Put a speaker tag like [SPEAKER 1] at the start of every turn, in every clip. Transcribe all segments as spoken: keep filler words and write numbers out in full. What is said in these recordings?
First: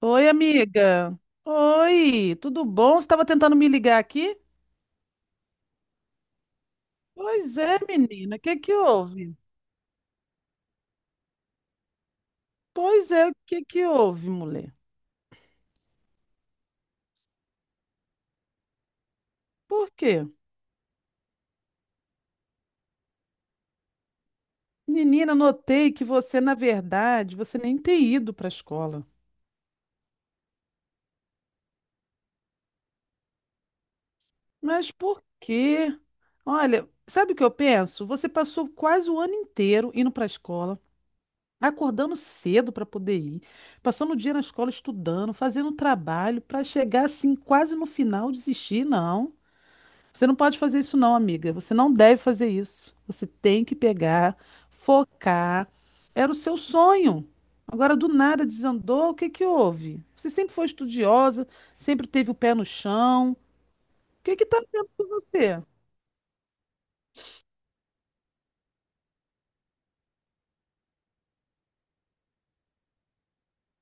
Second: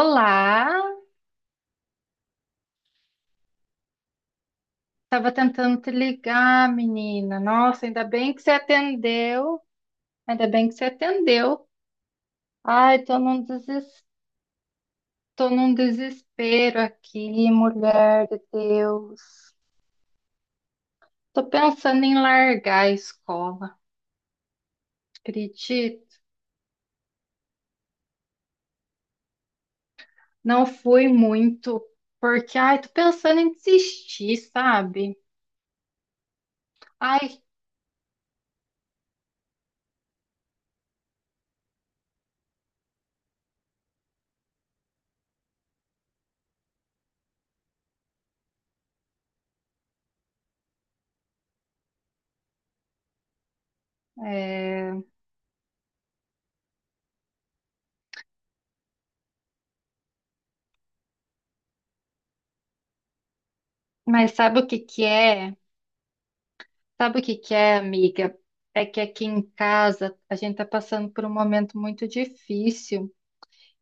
[SPEAKER 1] Oi, amiga. Oi, tudo bom? Você estava tentando me ligar aqui?
[SPEAKER 2] estava tentando te ligar, menina.
[SPEAKER 1] Pois é,
[SPEAKER 2] Nossa, ainda bem
[SPEAKER 1] menina, o
[SPEAKER 2] que você
[SPEAKER 1] que que houve?
[SPEAKER 2] atendeu. Ainda bem que você atendeu. Ai,
[SPEAKER 1] Pois
[SPEAKER 2] tô
[SPEAKER 1] é, o
[SPEAKER 2] num
[SPEAKER 1] que que
[SPEAKER 2] deses...
[SPEAKER 1] houve, mulher?
[SPEAKER 2] tô num desespero aqui, mulher de Deus.
[SPEAKER 1] Por quê?
[SPEAKER 2] Tô pensando em largar a escola.
[SPEAKER 1] Menina, notei que
[SPEAKER 2] Acredito,
[SPEAKER 1] você, na verdade, você nem tem ido para a escola.
[SPEAKER 2] não fui muito, porque ai, tô pensando em desistir,
[SPEAKER 1] Mas
[SPEAKER 2] sabe?
[SPEAKER 1] por quê? Olha, sabe o
[SPEAKER 2] Ai,
[SPEAKER 1] que eu penso? Você passou quase o ano inteiro indo para a escola, acordando cedo para poder ir, passando o dia na escola estudando, fazendo trabalho para chegar assim quase no final desistir, não. Você não pode fazer isso, não, amiga. Você não deve fazer isso. Você tem que pegar,
[SPEAKER 2] é,
[SPEAKER 1] focar. Era o seu sonho. Agora, do nada, desandou. O que que houve? Você sempre foi estudiosa, sempre teve o pé no chão. O
[SPEAKER 2] mas
[SPEAKER 1] que que tá
[SPEAKER 2] sabe o que
[SPEAKER 1] havendo
[SPEAKER 2] que
[SPEAKER 1] com
[SPEAKER 2] é?
[SPEAKER 1] você?
[SPEAKER 2] Sabe o que que é, amiga? É que aqui em casa a gente está passando por um momento muito difícil.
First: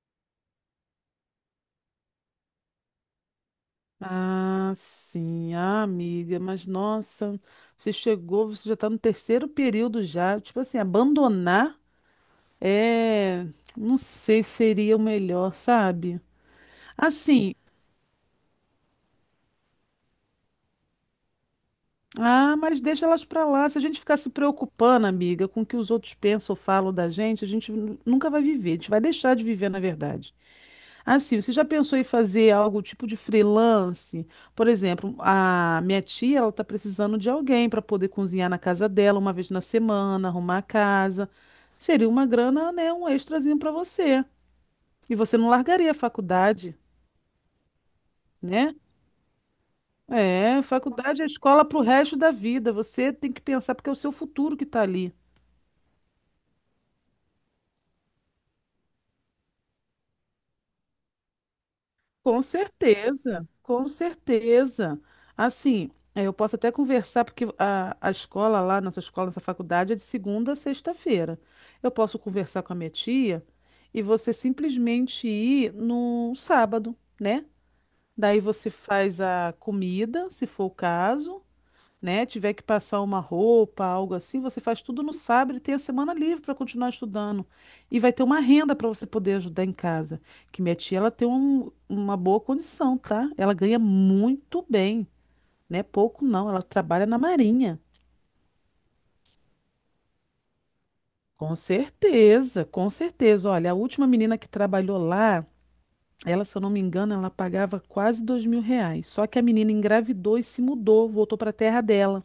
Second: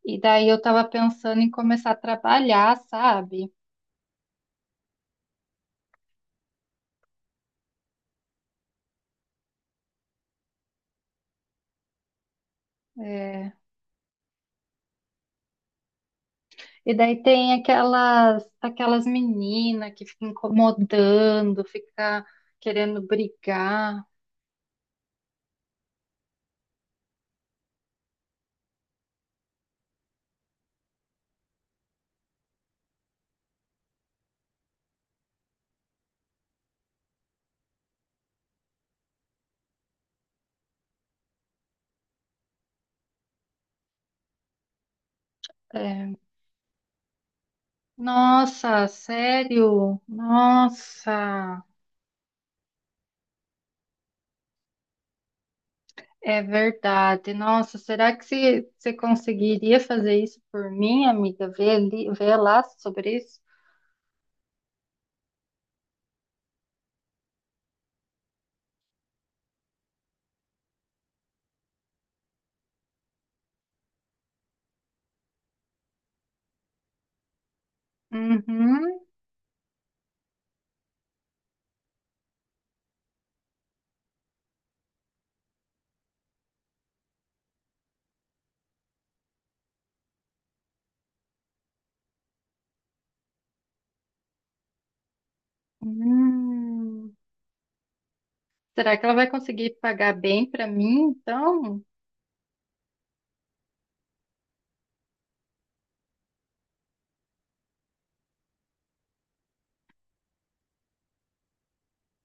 [SPEAKER 2] E daí eu estava pensando em começar a trabalhar, sabe?
[SPEAKER 1] Ah, sim, ah, amiga, mas nossa, você chegou, você já está no terceiro período já, tipo assim, abandonar é,
[SPEAKER 2] É,
[SPEAKER 1] não sei se seria o melhor, sabe?
[SPEAKER 2] e daí tem
[SPEAKER 1] Assim,
[SPEAKER 2] aquelas aquelas meninas que ficam incomodando, fica
[SPEAKER 1] ah, mas
[SPEAKER 2] querendo
[SPEAKER 1] deixa elas pra lá. Se a gente
[SPEAKER 2] brigar.
[SPEAKER 1] ficar se preocupando, amiga, com o que os outros pensam ou falam da gente, a gente nu- nunca vai viver. A gente vai deixar de viver, na verdade. Assim, você já pensou em fazer algo tipo de freelance? Por exemplo, a minha tia, ela tá precisando de alguém para poder cozinhar na casa dela uma vez na semana, arrumar a casa. Seria uma grana, né, um extrazinho para você. E você não largaria a
[SPEAKER 2] É,
[SPEAKER 1] faculdade, né?
[SPEAKER 2] nossa, sério?
[SPEAKER 1] É, faculdade é
[SPEAKER 2] Nossa,
[SPEAKER 1] escola para o resto da vida. Você tem que pensar porque é o seu futuro que está ali.
[SPEAKER 2] é verdade. Nossa, será que se- você conseguiria fazer isso por mim, amiga? Ver ali, ver
[SPEAKER 1] Com
[SPEAKER 2] lá sobre isso?
[SPEAKER 1] certeza, com certeza. Assim, eh, eu posso até conversar, porque a, a escola lá, nossa escola, nossa faculdade é de segunda a sexta-feira. Eu posso conversar com a minha tia e você simplesmente ir no sábado, né? Daí você
[SPEAKER 2] Uhum.
[SPEAKER 1] faz a comida, se for o caso, né, tiver que passar uma roupa, algo assim, você faz tudo no sábado e tem a semana livre para continuar estudando. E vai ter uma renda para você poder ajudar em casa. Que minha tia, ela tem um- uma boa condição, tá? Ela ganha muito bem, né? Pouco não, ela trabalha
[SPEAKER 2] Hum.
[SPEAKER 1] na Marinha.
[SPEAKER 2] Será que ela vai conseguir pagar bem para mim,
[SPEAKER 1] Com
[SPEAKER 2] então?
[SPEAKER 1] certeza, com certeza. Olha, a última menina que trabalhou lá, ela, se eu não me engano, ela pagava quase dois mil reais. Só que a menina engravidou e se mudou, voltou para a terra dela.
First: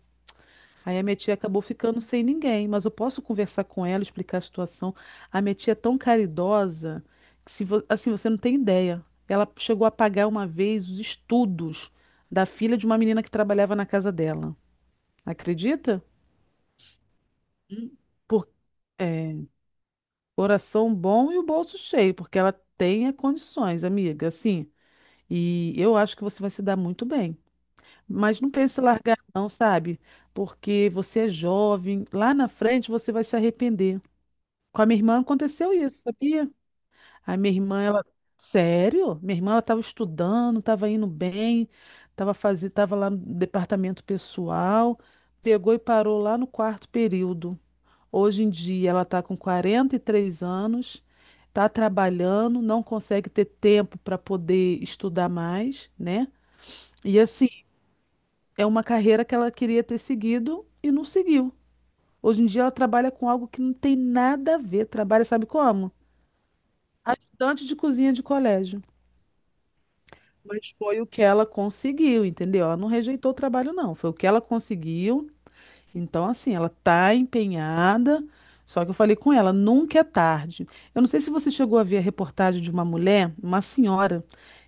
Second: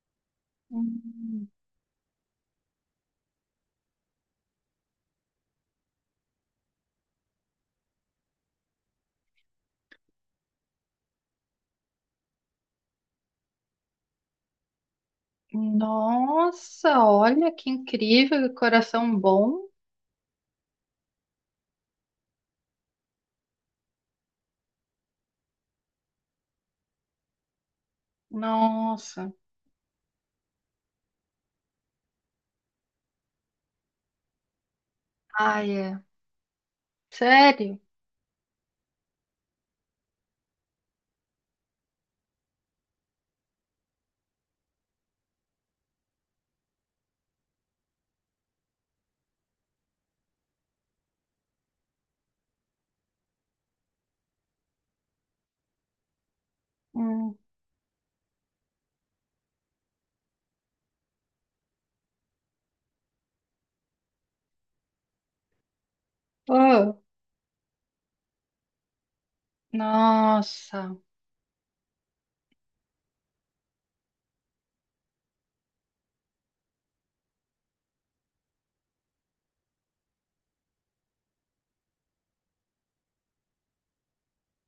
[SPEAKER 1] Aí a minha tia
[SPEAKER 2] Hum.
[SPEAKER 1] acabou ficando sem ninguém, mas eu posso conversar com ela, explicar a situação. A minha tia é tão caridosa que se vo- assim, você não tem ideia. Ela chegou a pagar uma vez os estudos da filha de uma menina que trabalhava na casa dela. Acredita?
[SPEAKER 2] Nossa, olha que
[SPEAKER 1] Hum.
[SPEAKER 2] incrível,
[SPEAKER 1] Por-
[SPEAKER 2] que coração
[SPEAKER 1] é,
[SPEAKER 2] bom.
[SPEAKER 1] coração bom e o bolso cheio, porque ela tem é, condições, amiga, assim. E eu acho que você vai se dar muito bem. Mas não pense em largar,
[SPEAKER 2] Nossa.
[SPEAKER 1] não, sabe? Porque você é jovem, lá na frente você vai se arrepender. Com a minha irmã
[SPEAKER 2] Ai,
[SPEAKER 1] aconteceu
[SPEAKER 2] é.
[SPEAKER 1] isso, sabia? A minha
[SPEAKER 2] Sério?
[SPEAKER 1] irmã, ela. Sério? Minha irmã, ela estava estudando, estava indo bem, estava fazendo, estava lá no departamento pessoal, pegou e parou lá no quarto período. Hoje em dia, ela está com quarenta e três anos, está trabalhando, não consegue ter tempo para poder estudar mais, né? E
[SPEAKER 2] Hum.
[SPEAKER 1] assim, é uma carreira que ela queria ter seguido e não seguiu. Hoje em dia, ela trabalha com algo que não tem nada a ver. Trabalha, sabe como?
[SPEAKER 2] Oh,
[SPEAKER 1] Ajudante de cozinha de colégio. Mas
[SPEAKER 2] nossa.
[SPEAKER 1] foi o que ela conseguiu, entendeu? Ela não rejeitou o trabalho, não. Foi o que ela conseguiu. Então, assim, ela tá empenhada. Só que eu falei com ela, nunca é tarde. Eu não sei se você chegou a ver a reportagem de uma mulher, uma senhora,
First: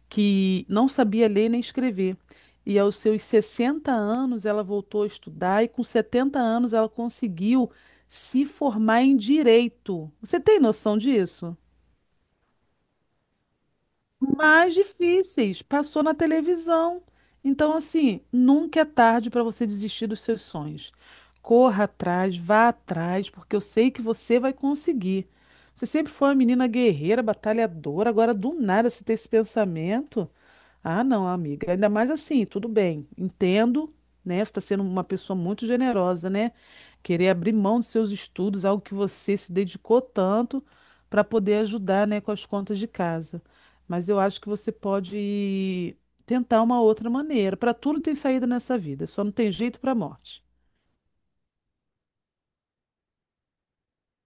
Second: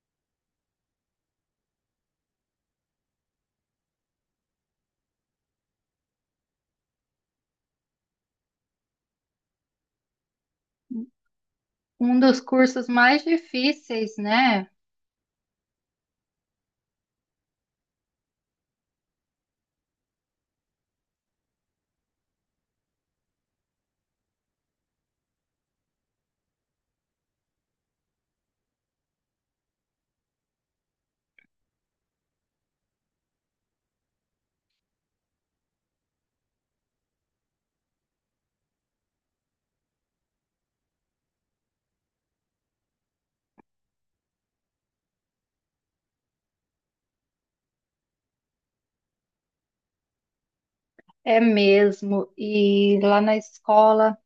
[SPEAKER 1] que não sabia ler nem escrever. E aos seus sessenta anos ela voltou a estudar e com setenta anos ela conseguiu se formar em direito. Você tem noção disso?
[SPEAKER 2] Um dos cursos mais difíceis, né?
[SPEAKER 1] Mais difíceis. Passou na televisão. Então, assim, nunca é tarde para você desistir dos seus sonhos. Corra atrás, vá atrás, porque eu sei que você vai conseguir. Você sempre foi uma menina guerreira, batalhadora, agora do nada você ter esse pensamento. Ah, não, amiga. Ainda mais assim, tudo bem, entendo, né? Você está sendo uma pessoa muito generosa, né? Querer abrir mão dos seus estudos, algo que você se dedicou tanto, para poder ajudar, né, com as contas de casa. Mas eu acho que você pode tentar uma outra maneira. Para tudo tem saída nessa vida, só não tem jeito para a morte.
[SPEAKER 2] É mesmo. E lá na escola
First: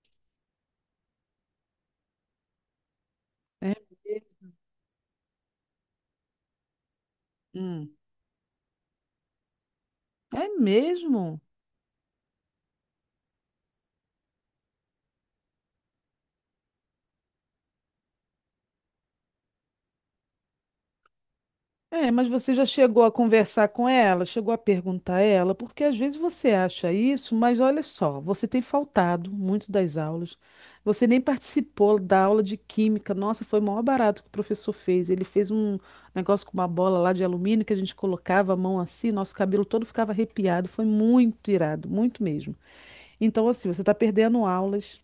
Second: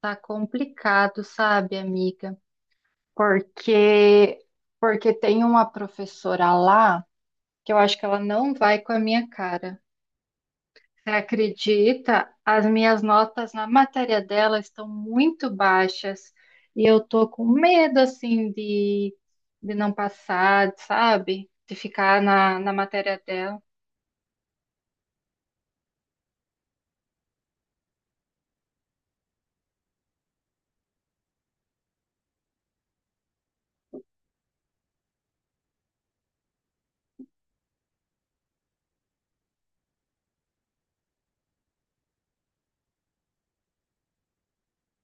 [SPEAKER 2] tá complicado, sabe, amiga?
[SPEAKER 1] É,
[SPEAKER 2] Porque porque tem uma professora lá que eu
[SPEAKER 1] hum.
[SPEAKER 2] acho que ela não vai com a minha cara.
[SPEAKER 1] É
[SPEAKER 2] Você
[SPEAKER 1] mesmo?
[SPEAKER 2] acredita? As minhas notas na matéria dela estão muito baixas e eu tô com medo assim de, de não passar, sabe? De
[SPEAKER 1] É,
[SPEAKER 2] ficar
[SPEAKER 1] mas você
[SPEAKER 2] na,
[SPEAKER 1] já
[SPEAKER 2] na
[SPEAKER 1] chegou a
[SPEAKER 2] matéria dela.
[SPEAKER 1] conversar com ela, chegou a perguntar a ela, porque às vezes você acha isso, mas olha só, você tem faltado muito das aulas, você nem participou da aula de química. Nossa, foi o maior barato que o professor fez. Ele fez um negócio com uma bola lá de alumínio que a gente colocava a mão assim, nosso cabelo todo ficava arrepiado. Foi muito irado, muito mesmo. Então, assim, você está perdendo aulas.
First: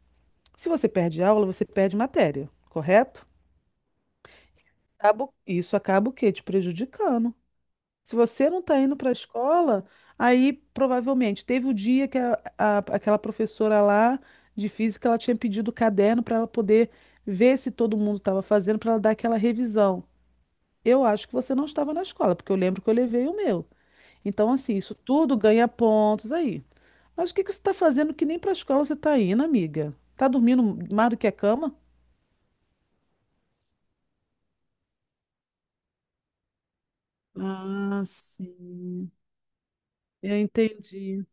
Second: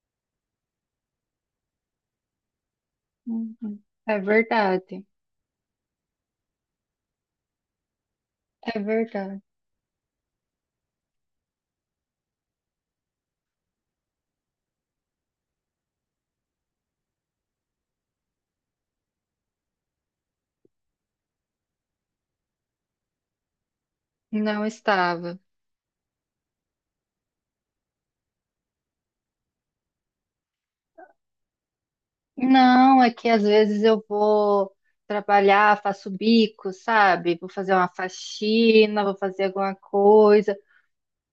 [SPEAKER 1] Se você perde aula, você perde matéria, correto?
[SPEAKER 2] Uhum. É verdade,
[SPEAKER 1] Acaba- Isso acaba o quê? Te prejudicando. Se você não
[SPEAKER 2] é
[SPEAKER 1] está indo para a
[SPEAKER 2] verdade.
[SPEAKER 1] escola, aí provavelmente teve o dia que a- a- aquela professora lá de física ela tinha pedido o caderno para ela poder ver se todo mundo estava fazendo, para ela dar aquela revisão. Eu acho que você não estava na escola, porque eu lembro que eu levei o meu. Então,
[SPEAKER 2] Não
[SPEAKER 1] assim, isso tudo
[SPEAKER 2] estava.
[SPEAKER 1] ganha pontos aí. Mas o que que você está fazendo que nem para a escola você está indo, amiga? Tá dormindo mais do que a cama?
[SPEAKER 2] Não, é que às vezes eu vou trabalhar, faço bico, sabe? Vou fazer uma
[SPEAKER 1] Ah,
[SPEAKER 2] faxina,
[SPEAKER 1] sim.
[SPEAKER 2] vou fazer alguma
[SPEAKER 1] Eu
[SPEAKER 2] coisa.
[SPEAKER 1] entendi.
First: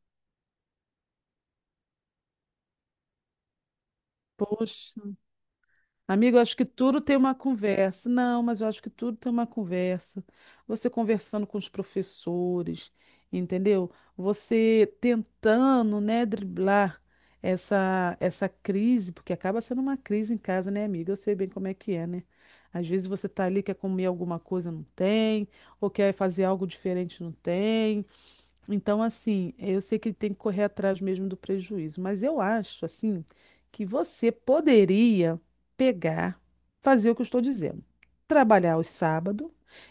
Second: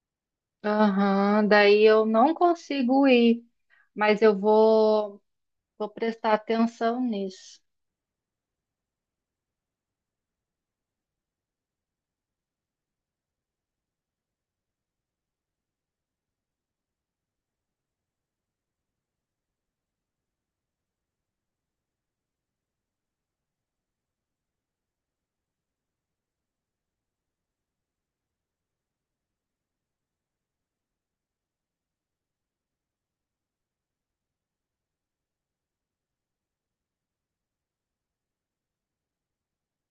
[SPEAKER 2] Aham, daí eu não consigo ir, mas eu
[SPEAKER 1] Poxa.
[SPEAKER 2] vou, vou prestar
[SPEAKER 1] Amigo, eu acho que
[SPEAKER 2] atenção
[SPEAKER 1] tudo tem uma
[SPEAKER 2] nisso.
[SPEAKER 1] conversa. Não, mas eu acho que tudo tem uma conversa. Você conversando com os professores, entendeu? Você tentando, né, driblar essa essa crise, porque acaba sendo uma crise em casa, né, amiga? Eu sei bem como é que é, né? Às vezes você tá ali, quer comer alguma coisa, não tem, ou quer fazer algo diferente, não tem. Então, assim, eu sei que tem que correr atrás mesmo do prejuízo, mas eu acho, assim, que você poderia pegar, fazer o que eu estou dizendo, trabalhar aos sábados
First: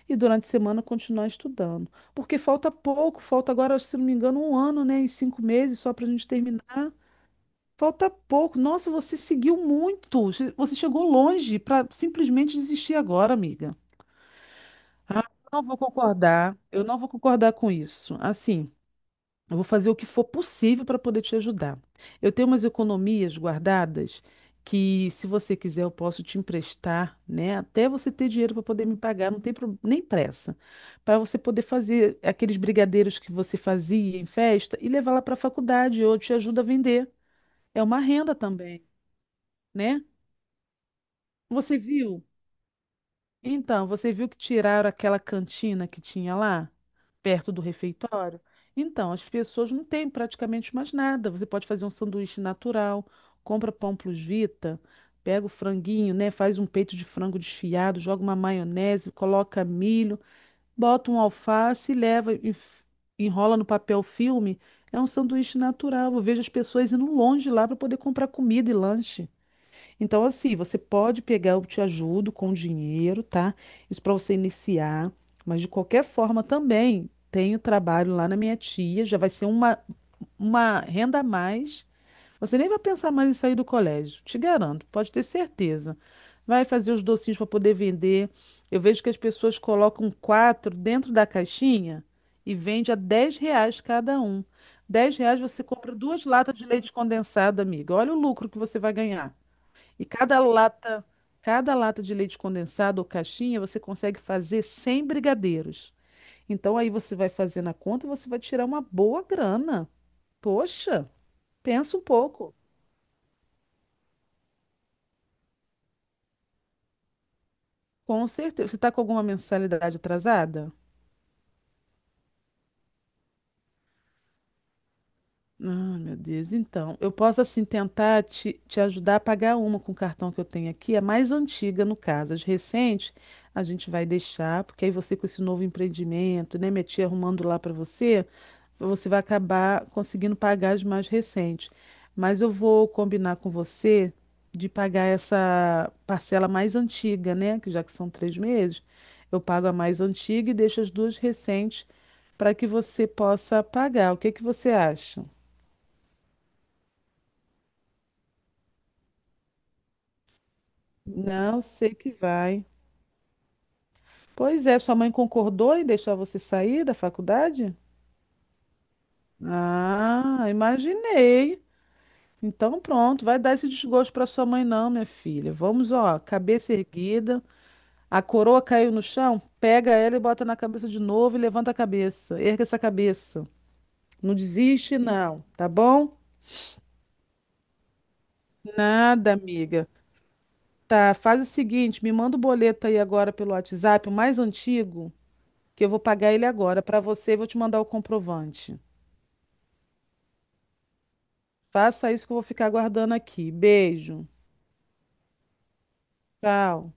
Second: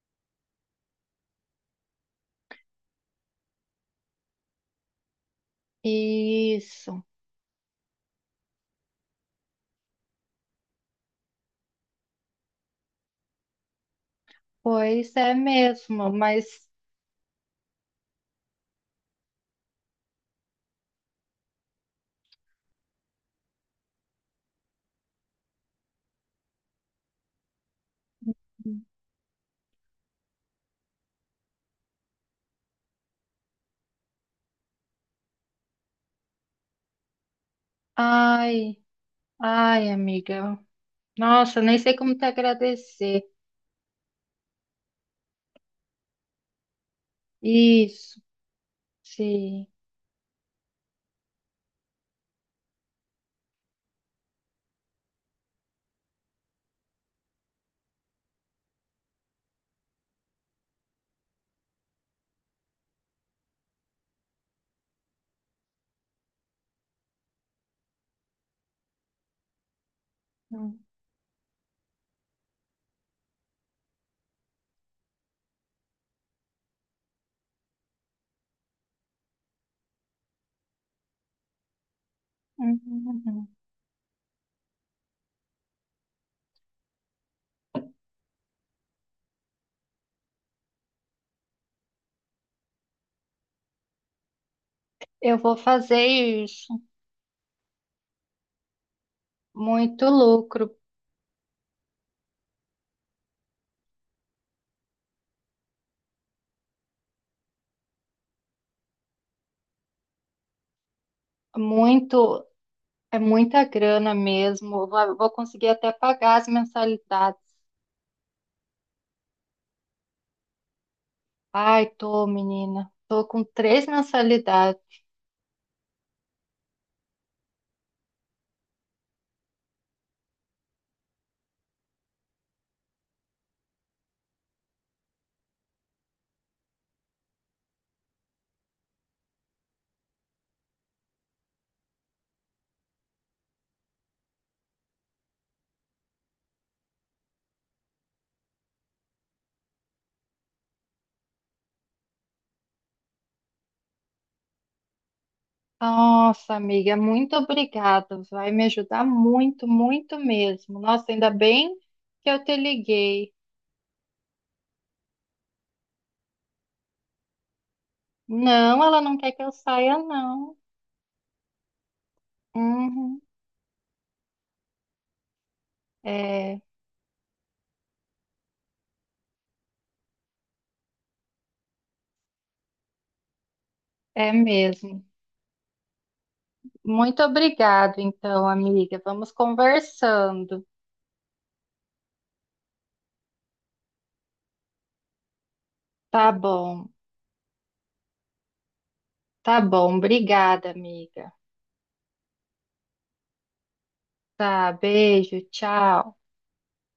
[SPEAKER 1] e durante a semana continuar estudando, porque falta pouco, falta agora, se não me engano, um ano, né, e cinco meses só para a gente terminar.
[SPEAKER 2] Isso,
[SPEAKER 1] Falta pouco. Nossa, você seguiu muito, che- você chegou longe para simplesmente desistir agora, amiga.
[SPEAKER 2] pois
[SPEAKER 1] Ah,
[SPEAKER 2] é
[SPEAKER 1] eu não vou
[SPEAKER 2] mesmo, mas
[SPEAKER 1] concordar, eu não vou concordar com isso. Assim. Eu vou fazer o que for possível para poder te ajudar. Eu tenho umas economias guardadas que, se você quiser, eu posso te emprestar, né? Até você ter dinheiro para poder me pagar, não tem pro- nem pressa. Para você poder fazer aqueles brigadeiros que você fazia em festa e levar lá para a faculdade, ou te ajuda a vender. É uma renda
[SPEAKER 2] ai,
[SPEAKER 1] também,
[SPEAKER 2] ai,
[SPEAKER 1] né?
[SPEAKER 2] amiga. Nossa, nem
[SPEAKER 1] Você
[SPEAKER 2] sei como
[SPEAKER 1] viu?
[SPEAKER 2] te agradecer.
[SPEAKER 1] Então, você viu que tiraram aquela cantina que tinha lá, perto do
[SPEAKER 2] Isso,
[SPEAKER 1] refeitório? Então, as
[SPEAKER 2] sim.
[SPEAKER 1] pessoas não têm praticamente mais nada. Você pode fazer um sanduíche natural, compra pão plus vita, pega o franguinho, né? Faz um peito de frango desfiado, joga uma maionese, coloca milho, bota um alface e leva, e f- enrola no papel filme. É um sanduíche natural. Eu vejo as pessoas indo longe lá para poder comprar comida e lanche. Então, assim, você pode pegar, eu te ajudo com dinheiro, tá? Isso para você iniciar. Mas de qualquer forma também tenho trabalho lá na minha tia, já vai ser uma, uma renda a mais. Você nem vai pensar mais em
[SPEAKER 2] Uhum.
[SPEAKER 1] sair do colégio, te garanto, pode ter certeza. Vai fazer os docinhos para poder vender. Eu vejo que as pessoas colocam quatro dentro da caixinha e vende a dez reais cada um. Dez
[SPEAKER 2] Eu
[SPEAKER 1] reais
[SPEAKER 2] vou
[SPEAKER 1] você compra
[SPEAKER 2] fazer
[SPEAKER 1] duas latas de
[SPEAKER 2] isso.
[SPEAKER 1] leite condensado, amiga. Olha o lucro que você vai ganhar. E
[SPEAKER 2] Muito
[SPEAKER 1] cada
[SPEAKER 2] lucro,
[SPEAKER 1] lata, cada lata de leite condensado ou caixinha, você consegue fazer cem brigadeiros. Então aí você vai fazer na conta e você vai tirar uma boa grana. Poxa, pensa um
[SPEAKER 2] muito,
[SPEAKER 1] pouco.
[SPEAKER 2] é muita grana mesmo. Eu Vou vou conseguir até pagar as mensalidades.
[SPEAKER 1] Com certeza. Você está com alguma mensalidade atrasada?
[SPEAKER 2] Ai, tô, menina. Tô com três mensalidades.
[SPEAKER 1] Ah, meu Deus. Então, eu posso assim tentar te, te ajudar a pagar uma com o cartão que eu tenho aqui, a mais antiga no caso. As recentes a gente vai deixar, porque aí você com esse novo empreendimento, né, minha tia arrumando lá para você, você vai acabar conseguindo pagar as mais recentes. Mas eu vou combinar com você de pagar essa parcela mais antiga, né, que já que são três meses, eu pago a mais antiga e deixo as duas recentes para que você possa pagar. O que que você acha?
[SPEAKER 2] Nossa, amiga, muito obrigada. Vai me ajudar muito, muito mesmo. Nossa, ainda
[SPEAKER 1] Não
[SPEAKER 2] bem
[SPEAKER 1] sei que
[SPEAKER 2] que eu te
[SPEAKER 1] vai.
[SPEAKER 2] liguei.
[SPEAKER 1] Pois é, sua mãe concordou em deixar você sair da faculdade?
[SPEAKER 2] Não, ela não quer que eu saia,
[SPEAKER 1] Ah,
[SPEAKER 2] não.
[SPEAKER 1] imaginei. Então
[SPEAKER 2] Uhum.
[SPEAKER 1] pronto, vai dar esse desgosto para sua mãe não, minha filha. Vamos, ó,
[SPEAKER 2] É,
[SPEAKER 1] cabeça erguida. A coroa caiu no chão, pega ela e bota na cabeça de novo e levanta a cabeça. Erga essa cabeça.
[SPEAKER 2] é
[SPEAKER 1] Não desiste,
[SPEAKER 2] mesmo.
[SPEAKER 1] não, tá bom?
[SPEAKER 2] Muito obrigado, então, amiga. Vamos
[SPEAKER 1] Nada, amiga.
[SPEAKER 2] conversando.
[SPEAKER 1] Tá, faz o seguinte, me manda o boleto aí agora pelo WhatsApp, o mais antigo. Que eu vou pagar
[SPEAKER 2] Tá
[SPEAKER 1] ele agora
[SPEAKER 2] bom,
[SPEAKER 1] para você e vou te mandar o comprovante.
[SPEAKER 2] tá bom. Obrigada, amiga.
[SPEAKER 1] Faça isso que eu vou ficar aguardando aqui. Beijo.
[SPEAKER 2] Tá, beijo, tchau.
[SPEAKER 1] Tchau.